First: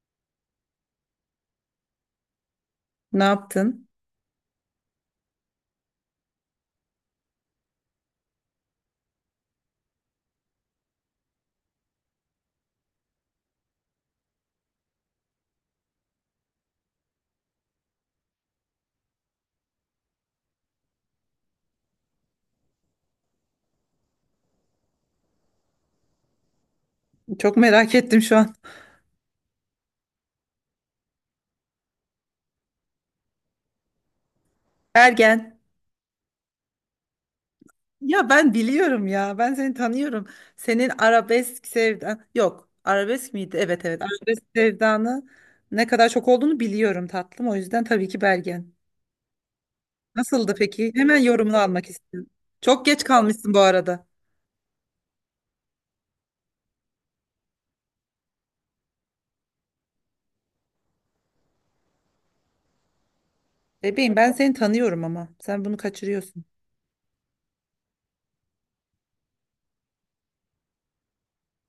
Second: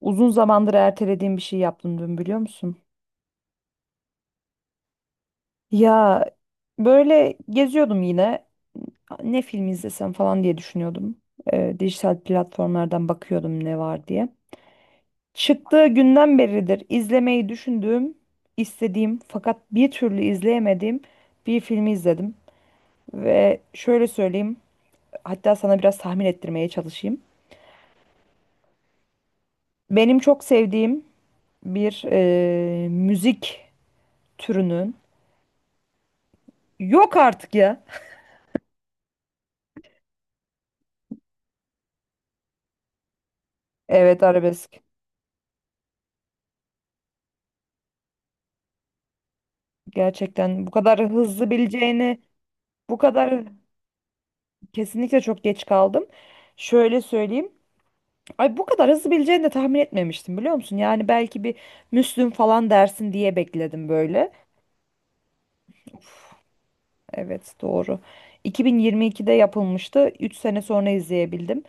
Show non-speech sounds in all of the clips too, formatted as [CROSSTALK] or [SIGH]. Uzun zamandır ertelediğim bir şey yaptım dün biliyor musun? Ne yaptın? Ya, böyle geziyordum yine. Ne film izlesem falan diye düşünüyordum. Dijital platformlardan bakıyordum ne var diye. Çıktığı günden beridir izlemeyi düşündüğüm, istediğim fakat bir türlü izleyemediğim bir filmi izledim. Ve şöyle söyleyeyim, hatta sana biraz tahmin ettirmeye çalışayım. Çok merak ettim şu an. Benim çok sevdiğim bir müzik türünün, Ergen. yok artık ya. Ya ben biliyorum ya. Ben seni tanıyorum. Senin arabesk sevdan yok. Arabesk miydi? Evet, evet. Evet, Arabesk arabesk. sevdanı ne kadar çok olduğunu biliyorum tatlım. O yüzden tabii ki Bergen. Nasıldı Gerçekten bu peki? kadar Hemen hızlı yorumunu almak bileceğini istiyorum. Çok bu geç kadar, kalmışsın bu arada. kesinlikle çok geç kaldım. Şöyle söyleyeyim. Ay, bu kadar hızlı bileceğini de tahmin etmemiştim biliyor musun? Yani belki bir Müslüm falan dersin diye bekledim Bebeğim böyle. ben seni tanıyorum ama. Sen bunu kaçırıyorsun. Evet, doğru. 2022'de yapılmıştı. 3 sene sonra izleyebildim.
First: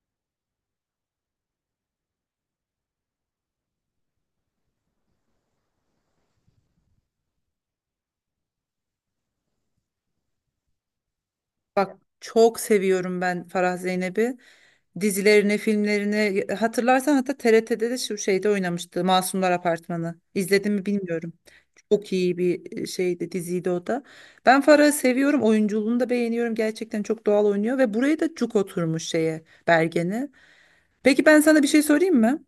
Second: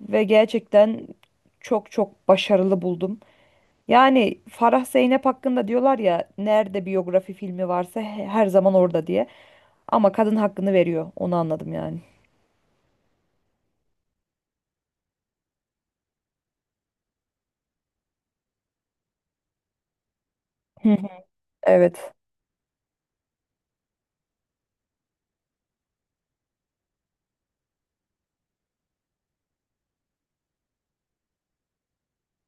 Ve gerçekten çok çok başarılı buldum. Yani Farah Zeynep hakkında diyorlar ya, nerede biyografi filmi varsa her zaman orada diye. Ama kadın hakkını veriyor. Onu anladım Bak yani. çok seviyorum ben Farah Zeynep'i, dizilerini, filmlerini. Hatırlarsan, hatta TRT'de de şu şeyde oynamıştı, Masumlar Apartmanı. İzledim mi Hı hı. bilmiyorum. Çok Evet. iyi bir şeydi, diziydi o da. Ben Farah'ı seviyorum, oyunculuğunu da beğeniyorum. Gerçekten çok doğal oynuyor ve buraya da cuk oturmuş şeye, Bergen'e. Peki ben sana bir şey sorayım mı?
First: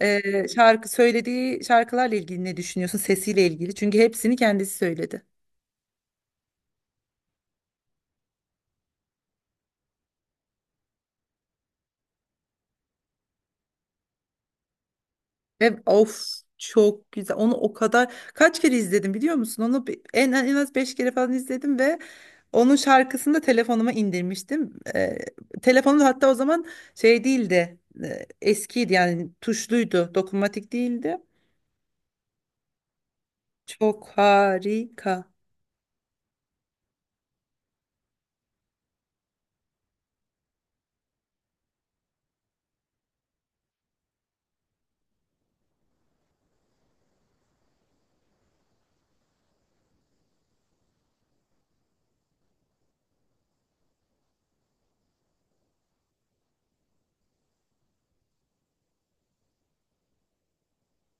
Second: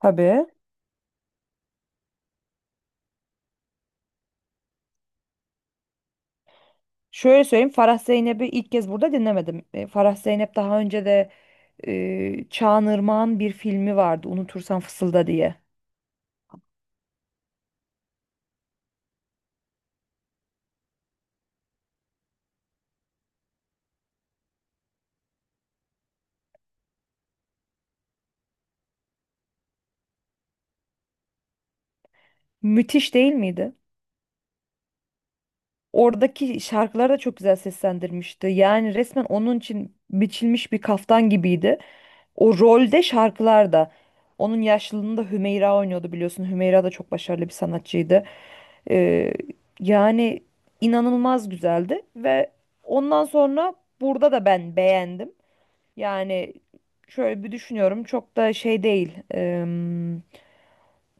Tabii. Şarkı söylediği şarkılarla ilgili ne düşünüyorsun? Sesiyle ilgili. Çünkü hepsini kendisi söyledi. Şöyle söyleyeyim. Farah Zeynep'i ilk kez burada dinlemedim. E, Farah Zeynep daha önce de Çağan Irmak'ın bir filmi vardı. Unutursan Fısılda diye. Ve of, çok güzel. Onu o kadar kaç kere izledim biliyor musun? Onu en az 5 kere falan izledim ve onun şarkısını da telefonuma indirmiştim. Telefonum da hatta o zaman şey değildi. Eskiydi yani, tuşluydu. Dokunmatik değildi. Müthiş değil miydi? Çok harika. Oradaki şarkıları da çok güzel seslendirmişti. Yani resmen onun için biçilmiş bir kaftan gibiydi. O rolde şarkılar da. Onun yaşlılığında Hümeyra oynuyordu biliyorsun. Hümeyra da çok başarılı bir sanatçıydı. Ee, yani inanılmaz güzeldi ve ondan sonra burada da ben beğendim. Yani şöyle bir düşünüyorum, çok da şey değil.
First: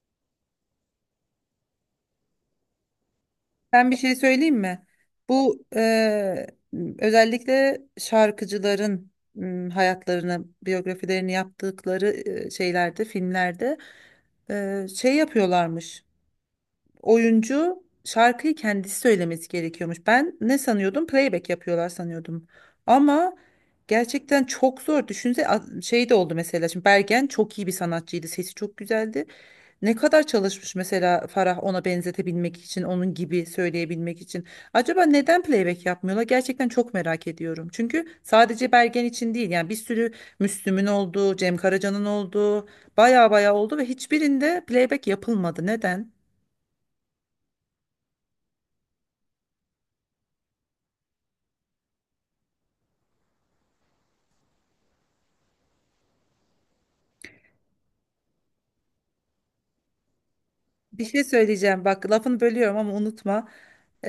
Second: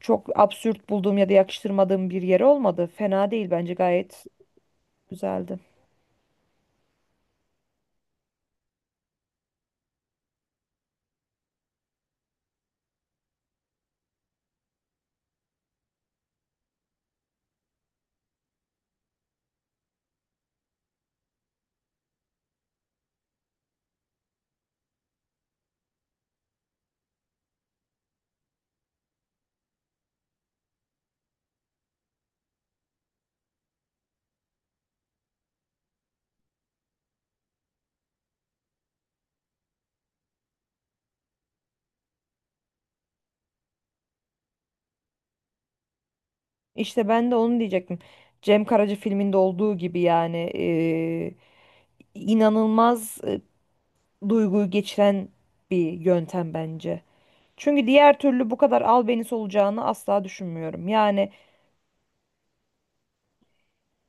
Çok absürt bulduğum ya da yakıştırmadığım bir yeri olmadı. Fena değil, bence Ben bir şey gayet söyleyeyim mi? güzeldi. Bu özellikle şarkıcıların hayatlarını, biyografilerini yaptıkları şeylerde, filmlerde şey yapıyorlarmış. Oyuncu şarkıyı kendisi söylemesi gerekiyormuş. Ben ne sanıyordum? Playback yapıyorlar sanıyordum. Ama gerçekten çok zor. Şey de oldu mesela. Şimdi Bergen çok iyi bir sanatçıydı. Sesi çok güzeldi. Ne kadar çalışmış mesela Farah, ona benzetebilmek için, onun gibi söyleyebilmek için. Acaba neden playback yapmıyorlar? Gerçekten çok merak ediyorum. Çünkü sadece Bergen için değil, yani bir sürü Müslüm'ün olduğu, Cem Karaca'nın olduğu, baya baya oldu ve hiçbirinde playback yapılmadı. Neden? İşte ben de onu diyecektim. Cem Karaca filminde olduğu gibi yani inanılmaz duyguyu geçiren bir yöntem bence. Çünkü diğer türlü bu kadar albenisi olacağını asla düşünmüyorum. Bir şey Yani. söyleyeceğim bak, lafını bölüyorum ama unutma.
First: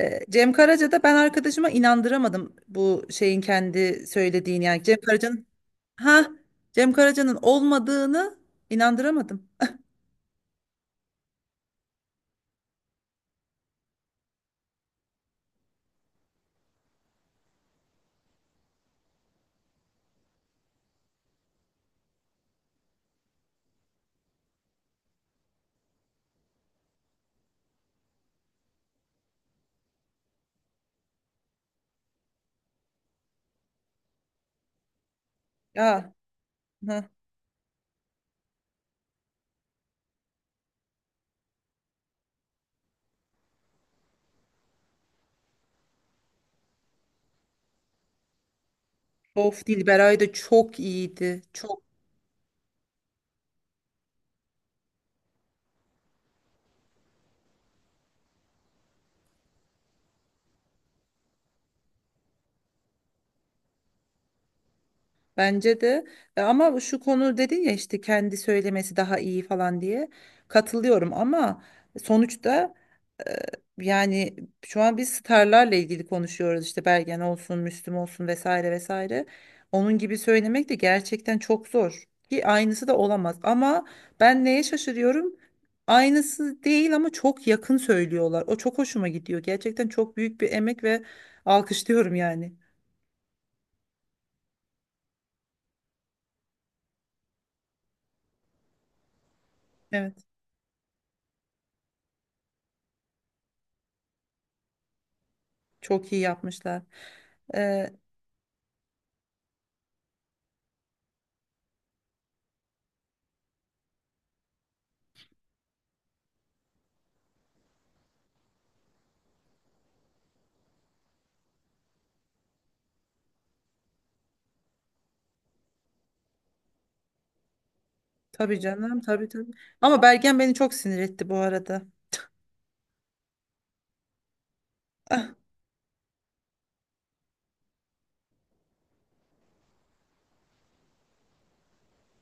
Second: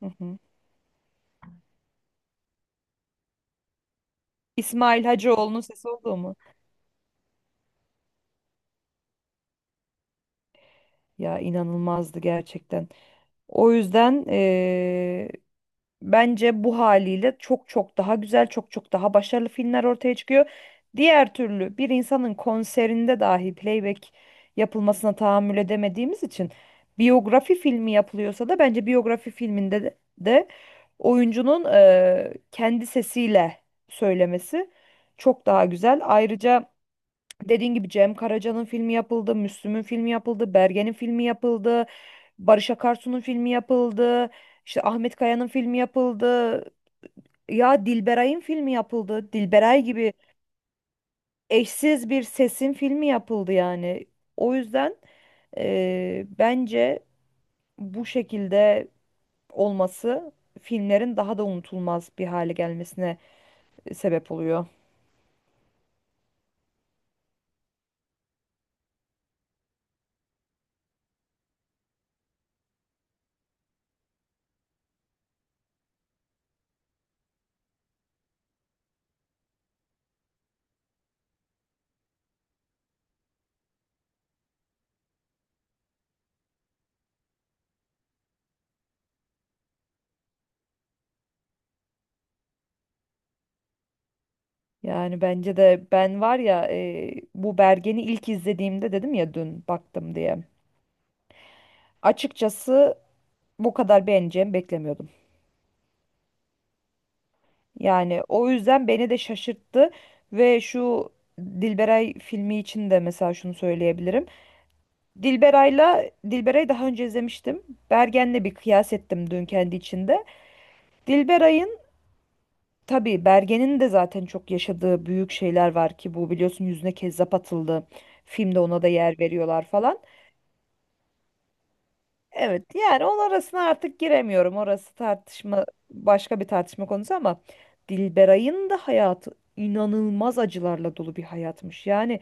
Hı hı. Cem Karaca'da ben arkadaşıma inandıramadım bu şeyin kendi söylediğini, yani İsmail Hacıoğlu'nun sesi oldu ha mu? Cem Karaca'nın olmadığını inandıramadım. Ya, inanılmazdı gerçekten. O yüzden, bence bu haliyle çok çok daha güzel, çok çok daha başarılı filmler ortaya çıkıyor. Diğer türlü bir insanın konserinde dahi playback yapılmasına tahammül edemediğimiz için biyografi filmi yapılıyorsa da bence biyografi filminde de oyuncunun kendi sesiyle söylemesi çok daha güzel. Ya, Ayrıca ha. dediğin gibi Cem Karaca'nın filmi yapıldı, Müslüm'ün filmi yapıldı, Bergen'in filmi yapıldı. Barış Akarsu'nun filmi yapıldı. İşte Ahmet Kaya'nın filmi yapıldı. Ya, Dilberay'ın filmi yapıldı. Of, Dilberay gibi Dilberay da çok iyiydi. Çok. eşsiz bir sesin filmi yapıldı yani. O yüzden bence bu şekilde olması filmlerin daha da unutulmaz bir hale gelmesine sebep oluyor. Bence de. Ama şu konu, dedin ya işte kendi söylemesi daha iyi falan diye, katılıyorum ama sonuçta, yani şu an biz starlarla ilgili konuşuyoruz işte, Bergen olsun, Müslüm olsun, vesaire vesaire. Onun gibi söylemek de gerçekten çok zor, ki aynısı da olamaz. Ama ben neye şaşırıyorum? Aynısı değil ama çok yakın söylüyorlar. O çok hoşuma gidiyor. Gerçekten çok büyük bir emek ve alkışlıyorum yani. Yani bence de ben var ya, bu Bergen'i ilk izlediğimde dedim ya dün baktım Evet, diye. Açıkçası bu kadar beğeneceğimi beklemiyordum. çok iyi yapmışlar. Ee, Yani o yüzden beni de şaşırttı ve şu Dilberay filmi için de mesela şunu söyleyebilirim. Dilberay'la Dilberay'ı daha önce izlemiştim. Bergen'le bir kıyas ettim dün kendi içinde. Dilberay'ın, tabii Bergen'in de zaten çok yaşadığı büyük şeyler var ki, bu biliyorsun, yüzüne kezzap atıldı. tabii Filmde ona da canım, yer tabii tabii. veriyorlar falan. Ama Bergen beni çok sinir etti bu arada. Evet yani onun arasına artık giremiyorum. Orası Ah, tartışma, başka bir tartışma konusu ama Dilberay'ın da hayatı inanılmaz acılarla dolu bir hayatmış. Yani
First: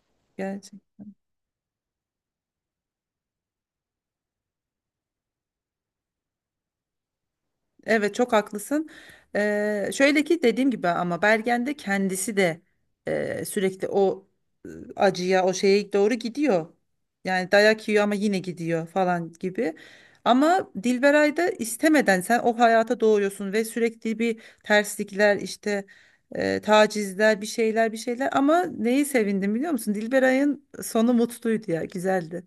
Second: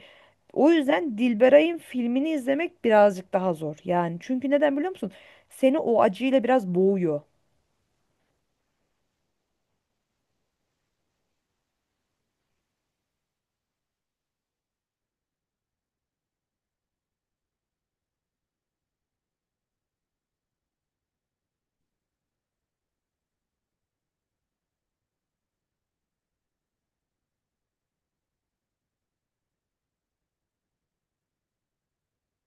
o gerçekten. yüzden Dilberay'ın filmini izlemek birazcık daha zor. Yani çünkü neden biliyor musun? Seni o acıyla biraz boğuyor. Evet, çok haklısın. Şöyle ki, dediğim gibi, ama Bergen de kendisi de sürekli o e, acıya, o şeye doğru gidiyor. Yani dayak yiyor ama yine gidiyor falan gibi. Ama Dilberay da, istemeden sen o hayata doğuyorsun ve sürekli bir terslikler, işte tacizler, bir şeyler bir şeyler, ama neyi sevindim biliyor musun? Dilberay'ın sonu mutluydu ya, güzeldi.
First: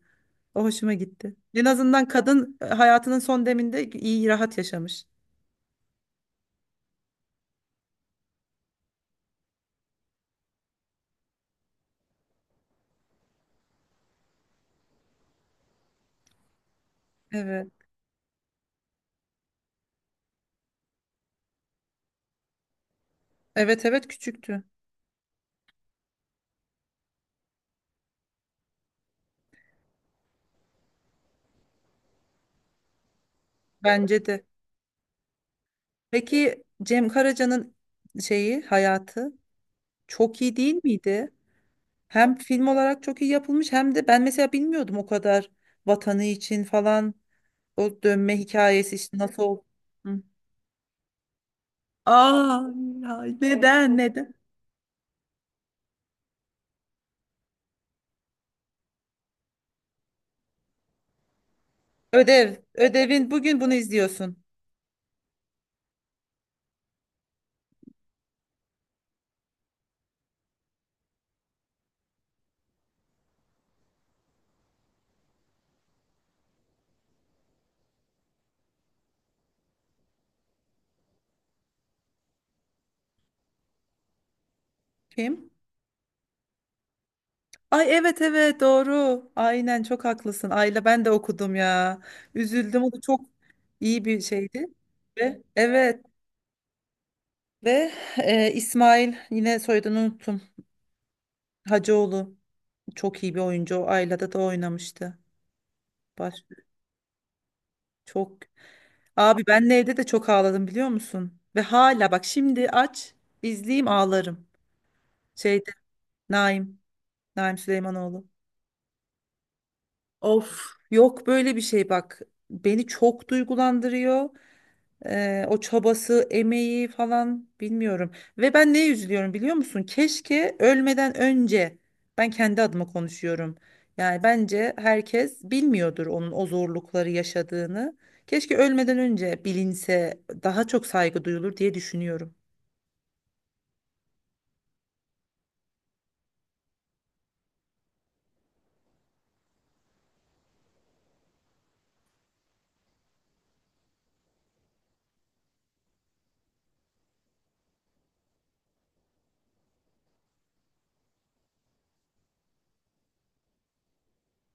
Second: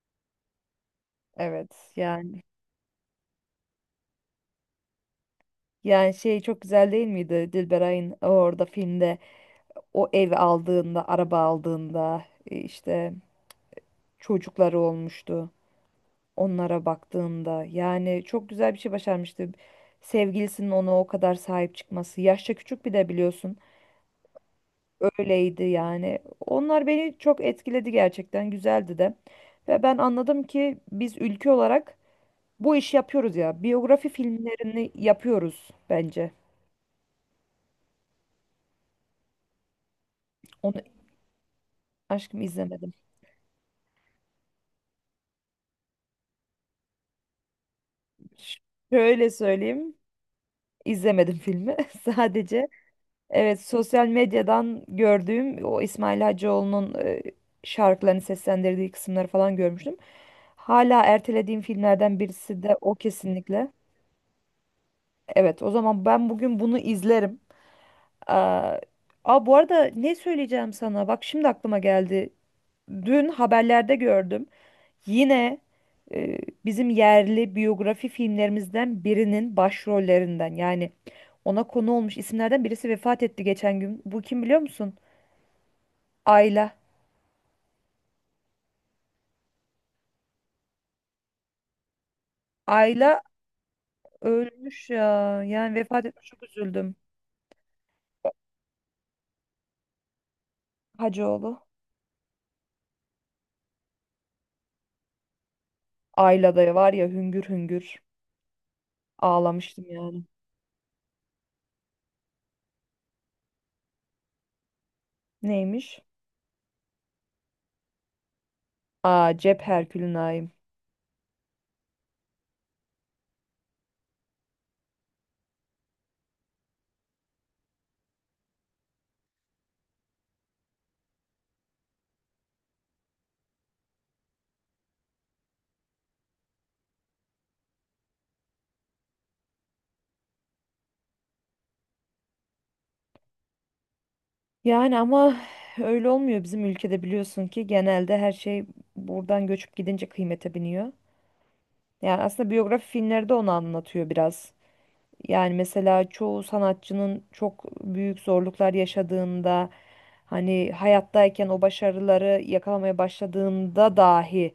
O hoşuma gitti. En Evet azından yani, kadın, hayatının son deminde iyi, rahat yaşamış. yani şey çok güzel değil miydi Dilberay'ın orada filmde, o ev aldığında, araba aldığında, işte çocukları olmuştu, onlara baktığında. Evet. Yani çok güzel bir şey başarmıştı. Sevgilisinin ona o kadar sahip çıkması. Yaşça küçük bir de biliyorsun. Evet, evet, küçüktü. Öyleydi yani. Onlar beni çok etkiledi gerçekten. Güzeldi de. Ve ben anladım ki biz ülke olarak bu işi yapıyoruz ya. Biyografi Bence de. filmlerini yapıyoruz bence. Peki Cem Karaca'nın şeyi, hayatı çok iyi değil Onu miydi? Hem aşkım film izlemedim. olarak çok iyi yapılmış, hem de ben mesela bilmiyordum o kadar, vatanı için falan, o dönme Ş- hikayesi işte Şöyle nasıl oldu. söyleyeyim. Hı. İzlemedim filmi. [LAUGHS] Sadece Aa, ya evet, neden sosyal neden? medyadan gördüğüm o İsmail Hacıoğlu'nun şarkılarını seslendirdiği kısımları falan görmüştüm. Hala ertelediğim filmlerden Ödev. birisi de o Ödevin bugün kesinlikle. bunu izliyorsun. Evet, o zaman ben bugün bunu izlerim. Aa, bu arada ne söyleyeceğim sana? Bak şimdi aklıma geldi. Dün haberlerde gördüm. Yine e, bizim yerli biyografi filmlerimizden birinin başrollerinden, yani ona konu olmuş isimlerden birisi vefat etti geçen gün. Bu kim biliyor musun? Kim? Ayla. Ay, evet evet, doğru. Aynen, çok haklısın. Ayla, ben de okudum ya. Üzüldüm. O da çok Ayla iyi bir şeydi. ölmüş Ve ya. Yani evet, vefat etmiş, çok üzüldüm. ve İsmail, yine soyadını unuttum. Hacıoğlu. Hacıoğlu, çok iyi bir oyuncu. O Ayla'da da oynamıştı. Baş Ayla da var ya, hüngür hüngür Çok. Abi, ben ağlamıştım neyde de yani. çok ağladım biliyor musun? Ve hala bak, şimdi aç izleyeyim, ağlarım. Şeyde, Neymiş? Naim Naim Süleymanoğlu. Aa, cep Herkül'ün ayım. Of, yok böyle bir şey bak. Beni çok duygulandırıyor. O çabası, emeği falan, bilmiyorum. Ve ben neye üzülüyorum biliyor musun? Keşke ölmeden önce, ben kendi adıma konuşuyorum, yani bence herkes bilmiyordur onun o zorlukları yaşadığını. Keşke ölmeden önce bilinse, daha çok saygı duyulur diye düşünüyorum. Yani ama öyle olmuyor bizim ülkede, biliyorsun ki genelde her şey buradan göçüp gidince kıymete biniyor. Yani aslında biyografi filmleri de onu anlatıyor biraz. Yani mesela çoğu sanatçının çok büyük zorluklar yaşadığında, hani hayattayken o başarıları yakalamaya başladığında dahi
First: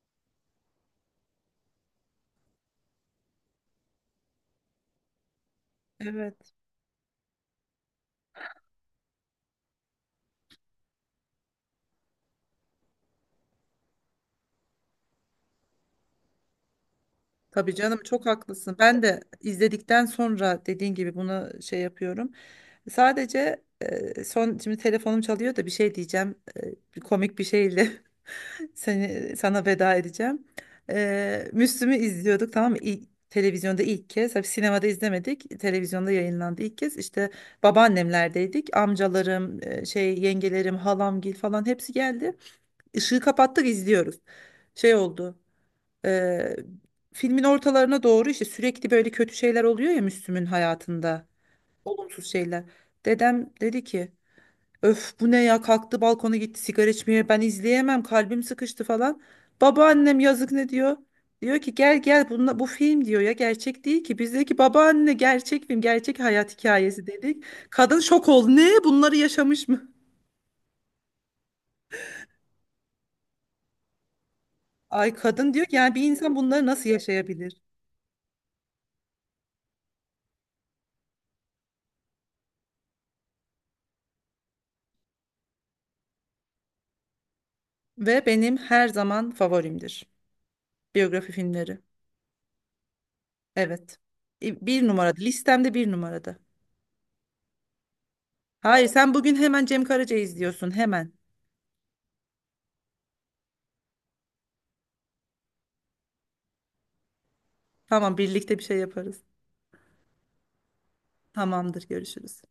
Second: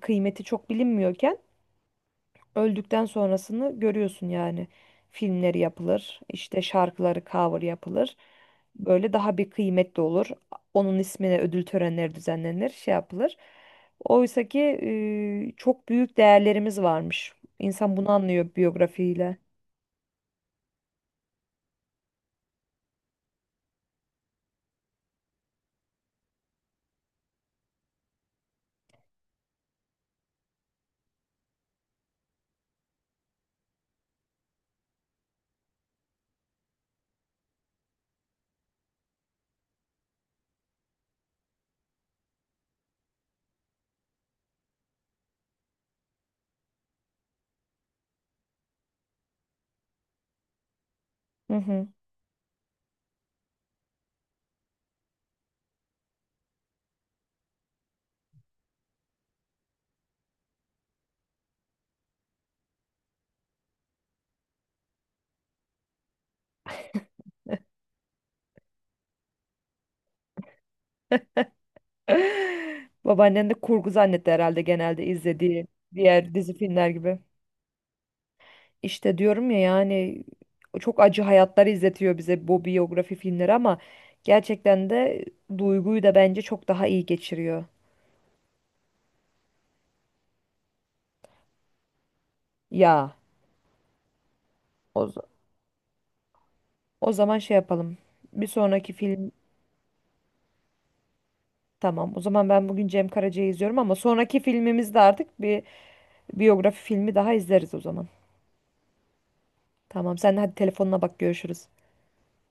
kıymeti çok bilinmiyorken öldükten sonrasını görüyorsun yani. Filmleri yapılır, Evet. işte şarkıları cover yapılır. Böyle daha bir kıymetli olur. Onun ismine ödül törenleri düzenlenir, şey yapılır. Oysa ki çok büyük değerlerimiz varmış. Tabii İnsan canım, bunu çok anlıyor haklısın. Ben de biyografiyle. izledikten sonra, dediğin gibi, buna şey yapıyorum. Sadece son, şimdi telefonum çalıyor da, bir şey diyeceğim. E, bir komik bir şeyle [LAUGHS] seni, sana veda edeceğim. Müslüm'ü izliyorduk, tamam mı? İlk, televizyonda ilk kez. Tabii sinemada izlemedik. Televizyonda yayınlandı ilk kez. İşte babaannemlerdeydik. Amcalarım, şey, yengelerim, halamgil falan hepsi geldi. Işığı kapattık, izliyoruz. Şey oldu. e, Filmin ortalarına doğru, işte sürekli böyle kötü şeyler oluyor ya Müslüm'ün hayatında. Hı hı. Olumsuz şeyler. Dedem dedi ki, "Öf, bu ne ya," kalktı, balkona gitti sigara içmeye, "Ben izleyemem, kalbim sıkıştı," falan. Babaannem, yazık, ne diyor? Diyor ki, "Gel gel, bunla, bu film," diyor ya, "gerçek değil ki." Bizdeki babaanne, "Gerçek film, gerçek hayat hikayesi," dedik. Kadın şok oldu, ne, bunları yaşamış mı? [LAUGHS] Babaannen de kurgu zannetti herhalde, genelde Ay kadın diyor izlediği ki, yani bir insan diğer dizi bunları nasıl filmler gibi. yaşayabilir? İşte diyorum ya yani çok acı hayatlar izletiyor bize bu biyografi filmleri ama gerçekten de duyguyu da bence çok daha iyi geçiriyor. Ve benim her zaman favorimdir biyografi filmleri. Ya Evet. Bir o, z- numarada, listemde bir numarada. o zaman şey yapalım. Bir Hayır, sonraki sen film, bugün hemen Cem Karaca izliyorsun, hemen. tamam. O zaman ben bugün Cem Karaca'yı izliyorum ama sonraki filmimizde artık bir biyografi filmi daha izleriz o zaman. Tamam, birlikte bir şey yaparız. Tamam, sen de hadi telefonuna bak, görüşürüz. Tamamdır, görüşürüz.